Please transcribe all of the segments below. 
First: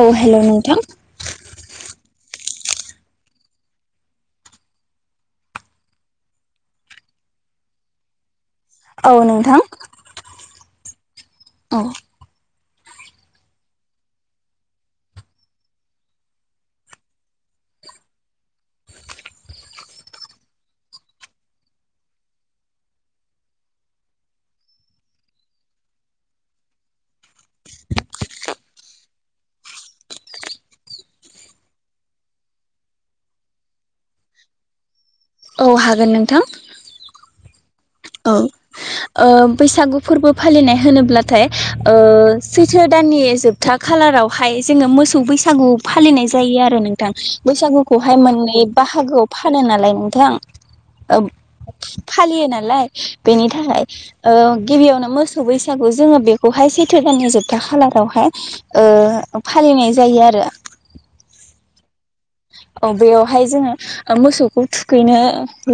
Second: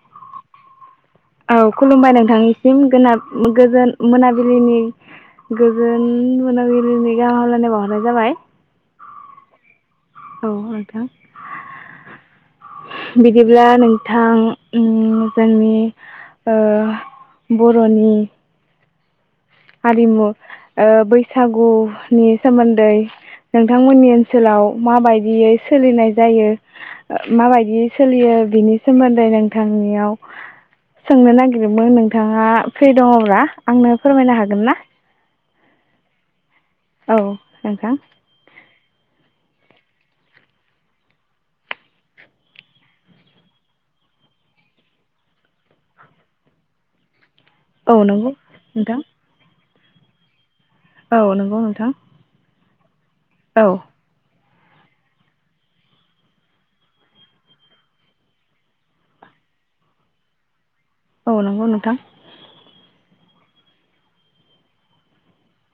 औ हेलौ नोंथां औ खुलुमबाय नोंथांनिसिम गोना गोजोन मोनाबिलिनि गोजोन मोनाबिलिनि गाहाम हलायनाय बावहरनाय जाबाय। औ नोंथां। औ नोंथां औ बिदिब्ला नोंथां उम जोंनि ओ बर'नि हारिमु ओ बैसागुनि सोमोन्दै नोंथांमोननि ओनसोलाव माबायदियै सोलिनाय जायो माबायदियै सोलियो बिनि सोमोन्दै नोंथांनियाव सोंनो नागिरदोंमोन नोंथाङा फ्रि दङब्ला आंनो फोरमायनो हा गोनना? औ हागोन नोंथां। औ नोंथां औ ओ बैसागु फोरबो फालिनाय होनोब्लाथाय ओ सैथो दाननि जोबथा खालारावहाय जोङो मोसौ बैसागु फालिनाय जायो आरो नोंथां। औ बैसागुखौहाय नंगौ मोननै नोंथां बाहागोआव फानो नालाय नोंथां ओब औ नंगौ नोंथां फालियो नालाय [inaudible] बेनि औ थाखाय ओ गिबियावनो मोसौ बैसागु जोङो बेखौहाय सैथो दाननि जोबथा खालारावहाय ओ फालिनाय जायो आरो। औ नंगौ नोंथां। औ बेयावहाय जोङो ओ मोसौखौ थुखैनो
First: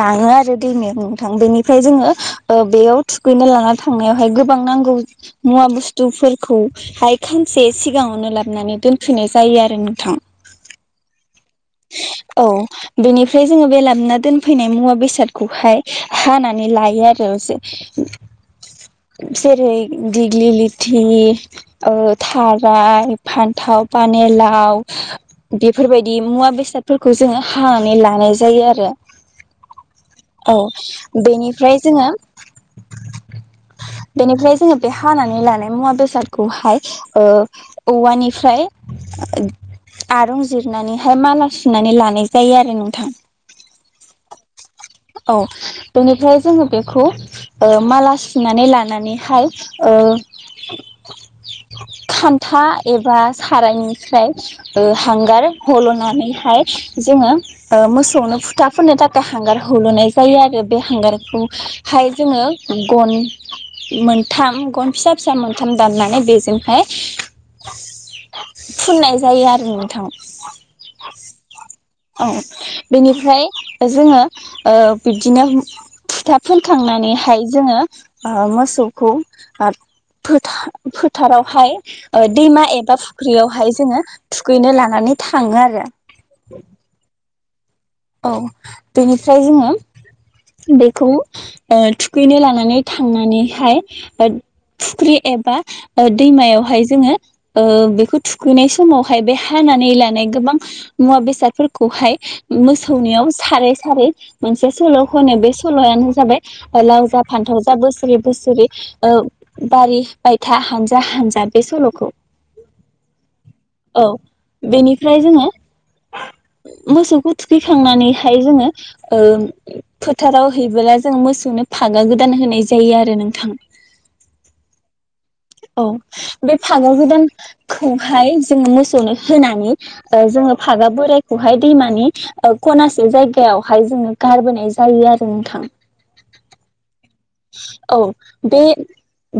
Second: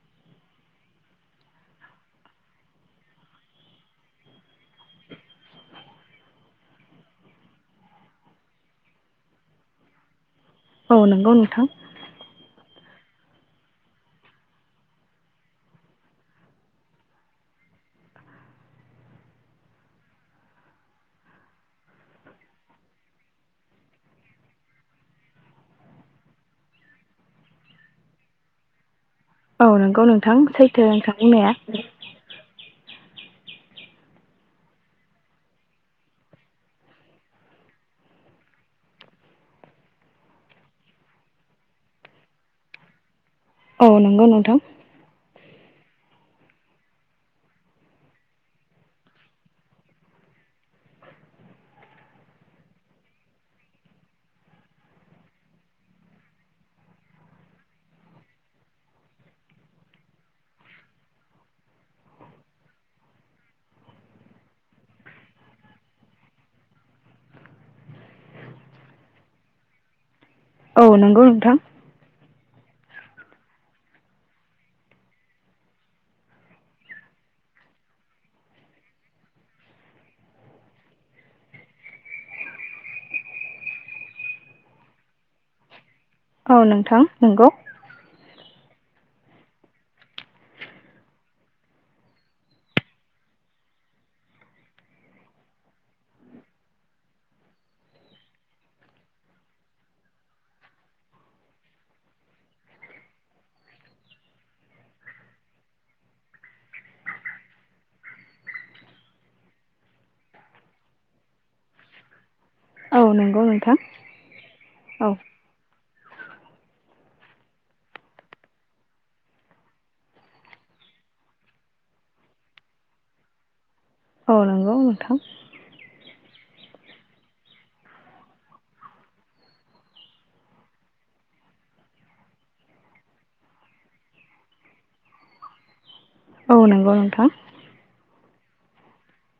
लाङो आरो दैमायाव नोंथां बेनिफ्राय जोङो बेयाव थुखैनो लाना थांनायावहाय गोबां नांगौ मुवा बुस्थुफोरखौहाय खानसे सिगाङावनो लाबोनानै दोनफैनाय जायो आरो नोंथां। औ नोंगौ नोंथां। औ बेनिफ्राय जोङो बे लाबना दोनफैनाय मुवा बेसादखौहाय हानानै लायो आरो जे-जेरै दिग्लि लिथि ओ थाराय फान्थाव पानिलाव बेफोरबायदि मुवा बे बेसादफोरखौ जोङो हानानै लानाय जायो आरो। औ नंगौ नोंथां औ सैथो नोंथां बुंनाया। बेनिफ्राय जोङो बेनिफ्राय जोङो बे हानानै लानाय मुवा बेसादखौहाय ओ औवानिफ्राय आरंजिरनानैहाय मााला सुनानै लानाय जायो आरो नोंथां। औ नंगौ नोंथां। औ बेनिफ्राय जोङो बेखौ ओ माला सुनानै लानानैहाय ओ खान्था एबा सारायनिफ्राय ओ हांगार हल'नानैहाय जोङो ओ मोसौनो फुथाफोननो थाखाय हांगार ह ल'नाय जायो आरो बे हांगारखौहाय जोङो गन मोनथाम गन फिसा-फिसा मोनथाम दाननानै बेजोंहाय फुननाय जायो आरो नोंथां। औ नंगौ नोंथां। औ बेनिफ्राय जोङो ओ बिबदिनो फुथा फोनखांनानैहाय जोङो मोसौखौ फोथा फोथारावहाय दैमा एबा फुख्रियावहाय जोङो थुखैनो लानानै थाङो आरो। औ नोंथां नंगौ। औ बेनिफ्राय जोङो बेखौ ओ थुखैनो लानानै थांनानैहाय फुख्रि एबा दैमायावहाय जोङो ओ बेखौ थुखैनाय समावहाय बे हानानै लानाय गोबां मुवा बेसादफोरखौहाय मोसौनियाव सारै सारै मोनसे सल' होनो बे सल'आनो जाबाय लावजा फान्थाव जा बोसोरै बोसोरै बारि बायथा हानजा हानजा बे सल'खौ। औ नंगौ नोंथां औ औ बेनिफ्राय जोङो मोसौखौ थुखैखांनानैहाय जोङो ओ फोथाराव हैबोला जोङो मोसौनो फागा गोदान होनाय जायो आरो नोंथां। औ नंगौ नोंथां। औ बे फागा गोदानखौहाय जोङो मोसौनो होनानै जोङो फागा बोरायखौहाय दैमानि खनासे जायगायावहाय जोङो गारबोनाय जायो आरो नोंथां। औ नोंगौ नों औ। बे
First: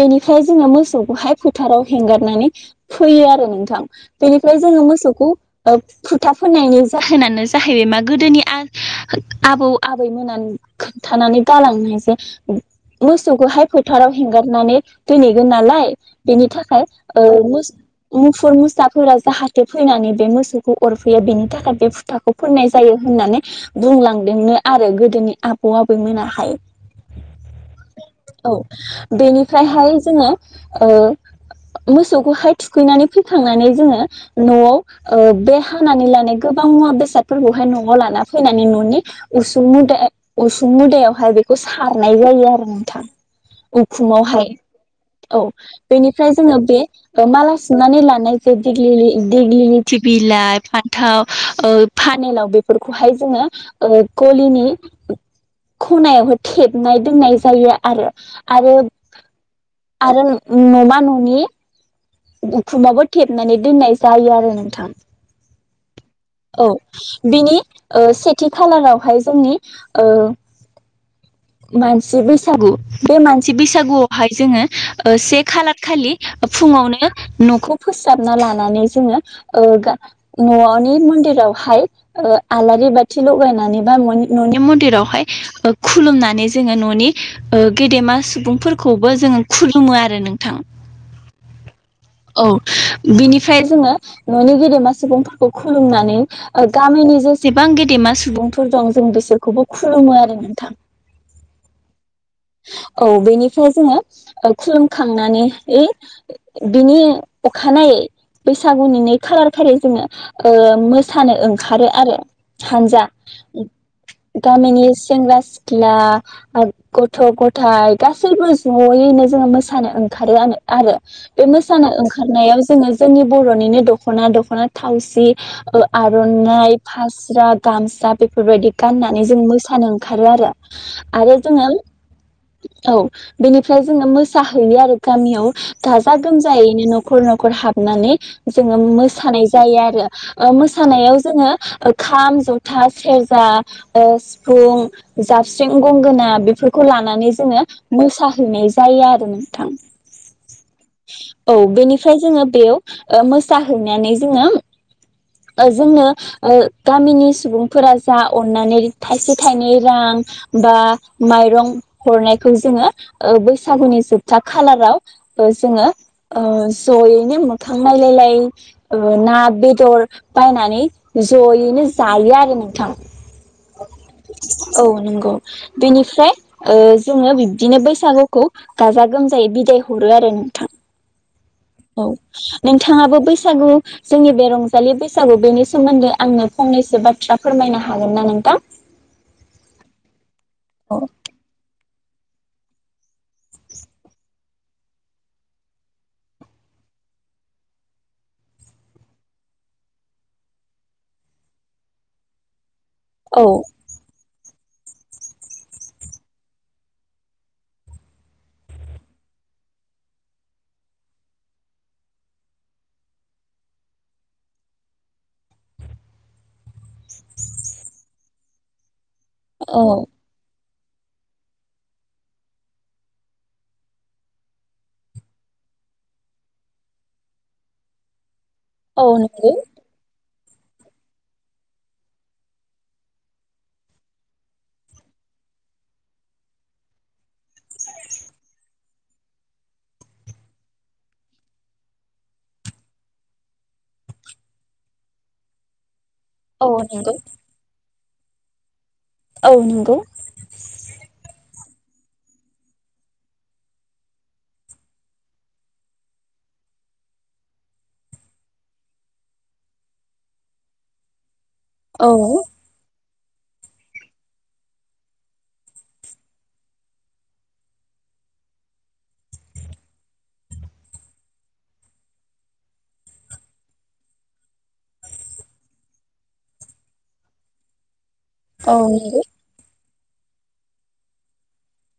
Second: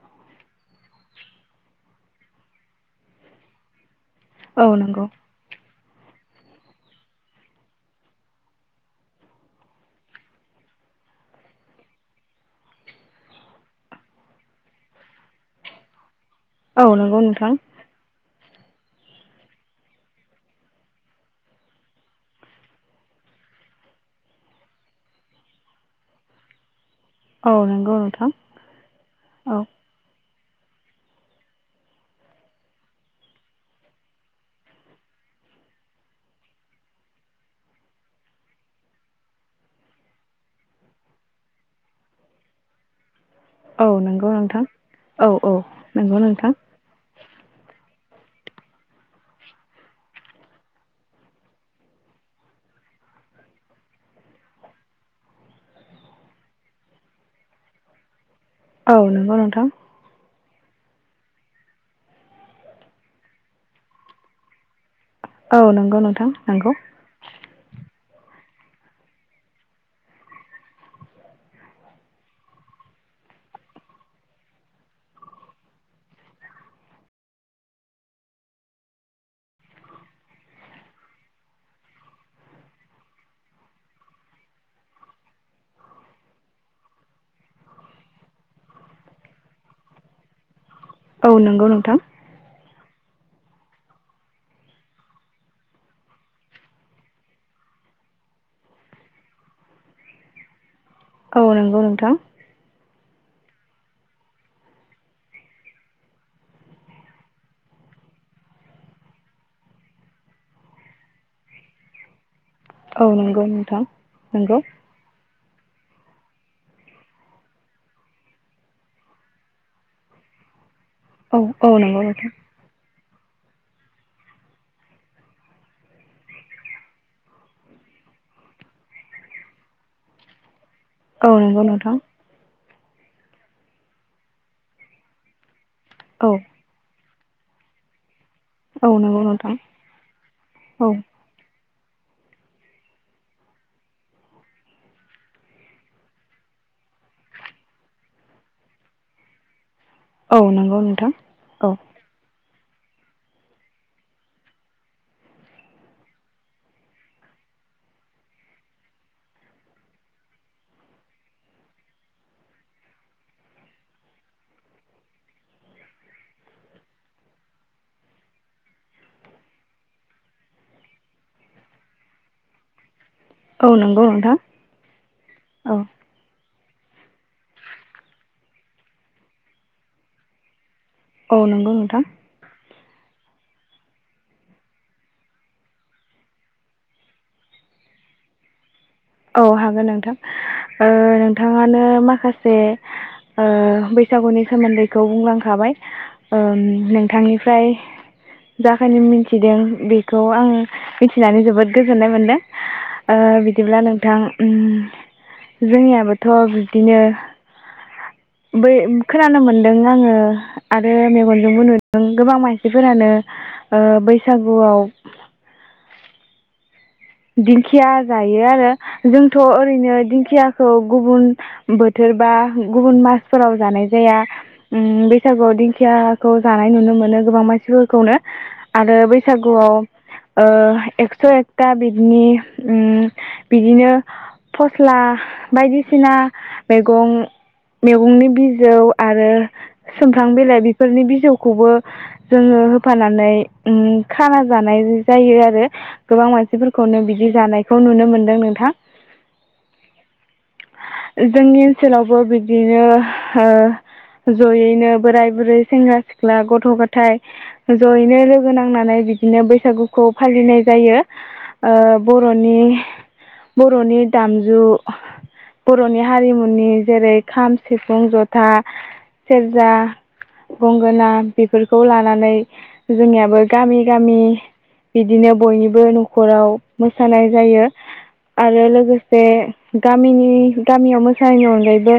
बेनिफ्राय जोङो मोसौखौहाय फोथाराव हेंगारनानै फैयो आरो नोंथां। बेनिफ्राय औ जोङो नंगौ मोसौखौ ओ‌ फुथा फोननायनि जाहोनानो जाहैबाय मा गोदोनि आबौ आबैमोना खोनथानानै गालांनाय जे मोसौखौहाय फोथाराव हेंगारनानै दोनहैगोन नालाय बेनि औ थाखाय‌ नंगौ ओ नोंथां मोसौ मुफुर मुसाफोरा जाहाथे फैनानै बे मोसौखौ अरफैया बेनि थाखाय बे फुथाखौ फोननाय जायो होननानै बुंलांदोंनो आरो गोदोनि आबौ आबैमोनाहाय। औ नंगौ नोंथां औ औ बेनिफ्रायहाय जोङो ओ‌‌ मोसौखौहाय थुखैनानै फैखांनानै जोङो नआव ओ बे हानानै लानाय गोबां मुवा बेसादफोरखौहाय नआव लाना फैनानै ननि उसुं मुदा‌ उसुं मुदायावहाय बेखौ सार सानाय जायो आरो नोंथां। औ नंगौ उखुमावहाय नोंथां औ बेनिफ्राय जोङो बे माला सुनानै ला नाय जे‌ दिगलि लिटि बिलाइ फान्थाव फानलाव बेफोरखौहाय जोङो ओ गलि ख'नायावहो थेब नाय दोननाय जायो आरो। औ नोंगौ नोंथां। नमा ननि उखुमाबो थेबनानै दोननाय जायो आरो नोंथां। औ नंगौ नोंथां औ नंगौ बिनि से थि खालारावहाय जोंनि ओ मानसि बैसागु बे मानसि बैसागुआवहाय जोङो से खालार खालि फुङावनो नो नखौ फोसाबना लानानै जोङो ओ ननि मन्दिरावहाय आलारि बाथि लगायनानै बा ननि मन्दिरावहाय खुलुमनानै जोङो ननि ओ गेदेमा सुबुंफोरखौबो जोङो खुलुमो आरो नोंथां। औ नोंगौ नोंथां। औ बिनिफ्राय जोङो ननि गेदेमा सुबुंफोरखौ खुलुमनानै गामिनि जेसेबां गेदेमा सुबुंफोर दं जों बिसोरखौबो खुलुमो आरो नोंथां। औ नोंगौ नोंथां। औ बेनिफ्राय जोङो खुलुमखांनानै बिनि अखानायै बैसागुनि नै खालार खालि जोङो ओ मोसानो ओंखारो आरो। हानजा औ नंगौ नोंथां नंगौ गामिनि सेंग्रा‌ सि सिथ्ला‌ ओ गथ' गथायाइ गासैबो जयैनो जोङो मोसानो ओंखारोआनो आरो। औ बे औ मोसानो नंगौ नोंथां ओंखारनायाव जोङो जोंनि बर'निनो दखना दखना थावसि ओ आरनाइ फास्रा गामसा बेफोरबायदि गाननानै जों मोसानो ओंखारो आरो। औ आरो नोंगौ जोङो नोंथां। औ बेनिफ्राय जोङो मोसाहैयो आरो गामियाव गा औ [unintelligible] न'खर न'खर हाबनानै जोङो औ नंगौ मोसानाय नोंथां जायो आरो ओ औ मोसानायाव जोङो ओ खाम, जथा, सेरजा ओ सिफुं, जाबस्रिं, गंगोना बेफोरखौ लानानै जोङो मोसाहैनाय जायो आरो नोंथां। औ नोंगौ नों औ बेनिफ्राय जोङो बेयाव ओ मोसाहैनानै जोङो ओ जोंनो ओ गामिनि सुबुंफोरा जा अन्नानै थाइसे थाइनै रां बा माइरं हरनायखौ जोङो ओ बैसागुनि जोबथा खालाराव ओ जोङो ओ जयैनो मोखां नायलायलाय ओ ना, बेदर बायनानै जयैनो जायो आरो नोंथां। औ नंगौ नोंथां औ नोंगौ औ बेनिफ्राय ओ जोङो बिब्दिनो बैसागुखौ गाजा गोमजायै बिदाय हरो आरो नोंथां। औ नोंगौ नोंथां औ नोंथाङाबो बैसागु जोंनि बे रंजालि बैसागु बेनि सोमोन्दै आंनो फंनैसो बाथ्रा फोरमायनो हागोन ना नोंथां। औ हागोन नोंथां। ओ नोंथाङानो मा खासे ओ बैसागुनि सोमोन्दैखौ बुंलांखाबाय ओ नोंथांनिफ्राय जाखायनो मिथिदों बेखौ आं मिथिनानै जोबोद गोजोननाय मोनदों। ओ औ बिदिब्ला नों ओ ओम जोंनियाबोथ' बिब्दिनो बै खोनानो मोन्दों आङो आरो मेगनजोंबो नुदों गोबां मानसिफोरानो ओ बैसागुआव दिंखिया जायो आरो जोंथ' ओरैनो औ दिंखिया खौ गुबुन बोथोर बा गुबुन मासफोराव जानाय जाया ओम बैसागुआव दिंखियाखौ जानाय नुनो मोनो गोबां मानसिफोरखौनो आरो औ नंगौ बैसागुआव ओ एकस' एकथा बि दिनि ओम बिदिनो फस्ला बायदिसिना मैगं-मैगंनि बिजौ आरो सुमफ्राम बिलाइ बेफोरनि बिजौखौबो जोङो होफानानै ओम खाना जानाय जायो आरो गोबां मानसि औ खौनो नंगौ बिदि जानायखौ नुनो मो दों नोंथां। औ नोंगौ। ओसोलावबो बिब्दिनो ओ जयैनो बोराय-बुरै, सेंग्रा-सिख्ला, गथ'-गथाय जयैनो लोगो नांनानै बिदिनो बैसागुखौ फालिनाय जायो। ओ औ बर'नि बर'नि दामजु बर'नि हारिमुनि जेरै खाम, सिफुं, जथा, सेरजा, गंगोना बेफोरखौ लानानै जोंनियाबो गामि-गामि बिदिनो बयनिबो न' खराव मोसानाय जायो। आरो औ लोगोसे नंगौ गामिनि गामियाव मोसायैनि अनगायैबो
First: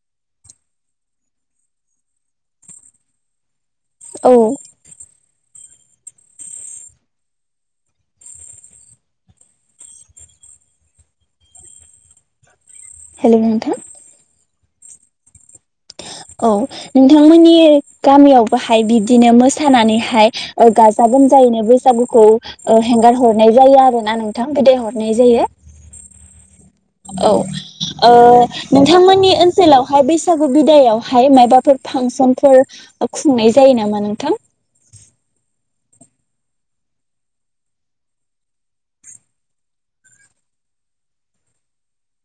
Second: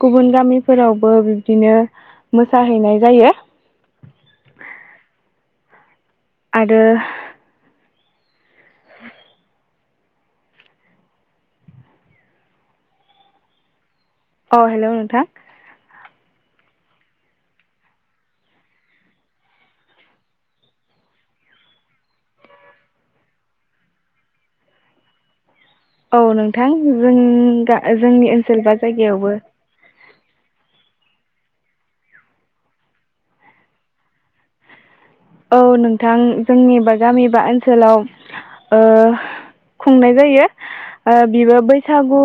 गुबुन गामिफोरावबो बिब्दिनो मोसाहैनाय जायो। औ आरो हेल' नोंथां अ हेल' नोंथां औ नोंथांमोननि गामियावबोहाय बिब्दिनो मोसानानैहाय ओ गाजा गोमजायैनो बैसागुखौ ओ हेंगार हरनाय जायो आरोना नोंथां बिदाय हरनाय जायो। औ नोंथां जों औ गा ओ जोंनि ओनसोल बा जायगायावबो बैसागौ बिदायआव हाय मायबाफोर फांसनफोर खुंनाय जायो नामा नोंथां? औ नोंथां जोंनि बा गामि बा ओनसोलाव ओ खुंनाय जायो । ओ बिबो बैसागु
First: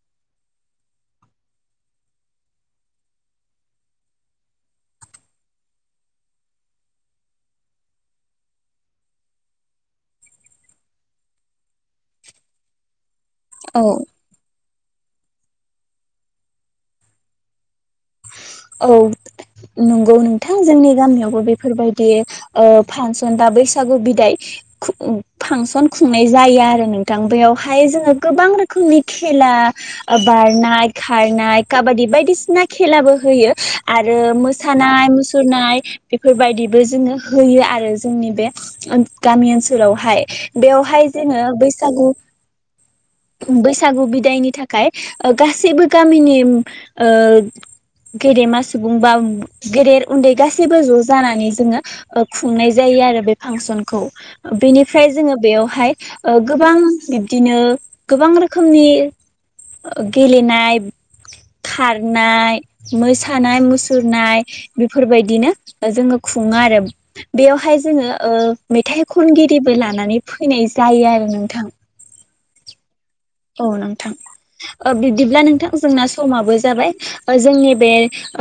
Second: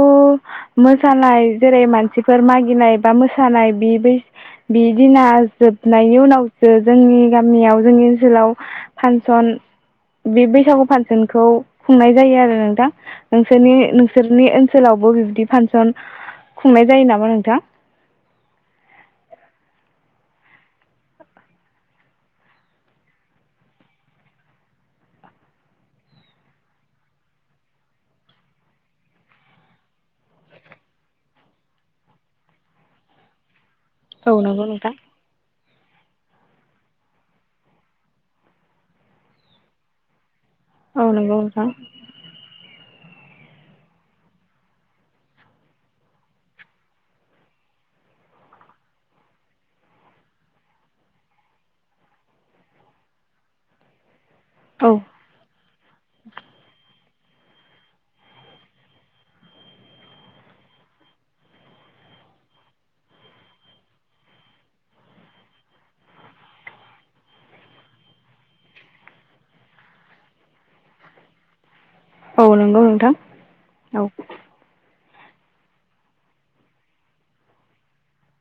मोसानाय जेरै मानसिफोर मागिनाय बा मोसानाय बि बि बिदिना जोबनायनि उनावसो जोंनि गामियाव जोंनि ओनसोलाव फानसन बे बैसागु फानसनखौ खुंनाय जायो आरो नोंथां। नोंसोरनि औ नोंसोरनि ओन सोलावबो बिबदि फांसन खुंनाय जायो नामा नोंथां? औ नोंगौ नोंथां, जोंनि गामियावबो बेफोरबायदि ओ फांसन बा बैसागु बिदाय खुं फांसन खुंनाय जायो आरो नोंथां बेवहाय जोङो गोबां रोखोमनि खेला ओ बारनाय खारनाय काबादि बायदिसिना खेलाबो होयो आरो औ नंगौ नोंथां। मोसानाय मुसुरनाय इफोरबायदिबो जोङो होयो आरो जोंनि बे ओ गामि ओनसोलावहाय । बेवहाय औ नंगौ जोङो नोंथां बैसागु बैसागु बिदायनि थाखाय ओ गासैबो गामिनि ओ गेदेमा सुबुं बा गेदेर उन्दै गासैबो ज' जानानै जोङो ओ खुंनाय जायो आरो बे फांसनखौ । औ बेनिफ्राय जोङो बेवहाय ओ गोबां बिब्दिनो गोबां रोखोमनि गेलेनाय खारनाय मोसानाय, मुसुरनाय बेफोरबायदिनो जोङो खुङो आरो बेवहाय जोङो ओ मेथाइ खनगिरिबो लानानै फैनाय जायो आरो नोंथां । औ नोंगौ नोंथां अ औ नोंथां बिदिब्ला नोंथां जोंना समाबो जाबाय ओ जोंनि बे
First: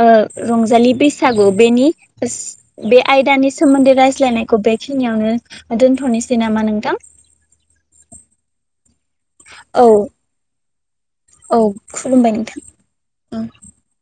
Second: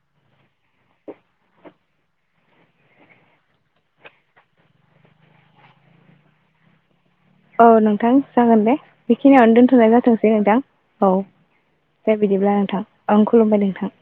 ओ रंजालि बैसागु बेनि बे आयदानि सोमोन्दै रायज्लायनायखौ बेखिनियावनो दोनथ'नोसै नामा नोंथां? औ नोंथां जागोन दे । बेखिनियावनो औ दोनथ'नाय जाथोंसै नोंथां । औ दे बिदिब्ला नोंथां ओं खुलुमबाय नोंथां ।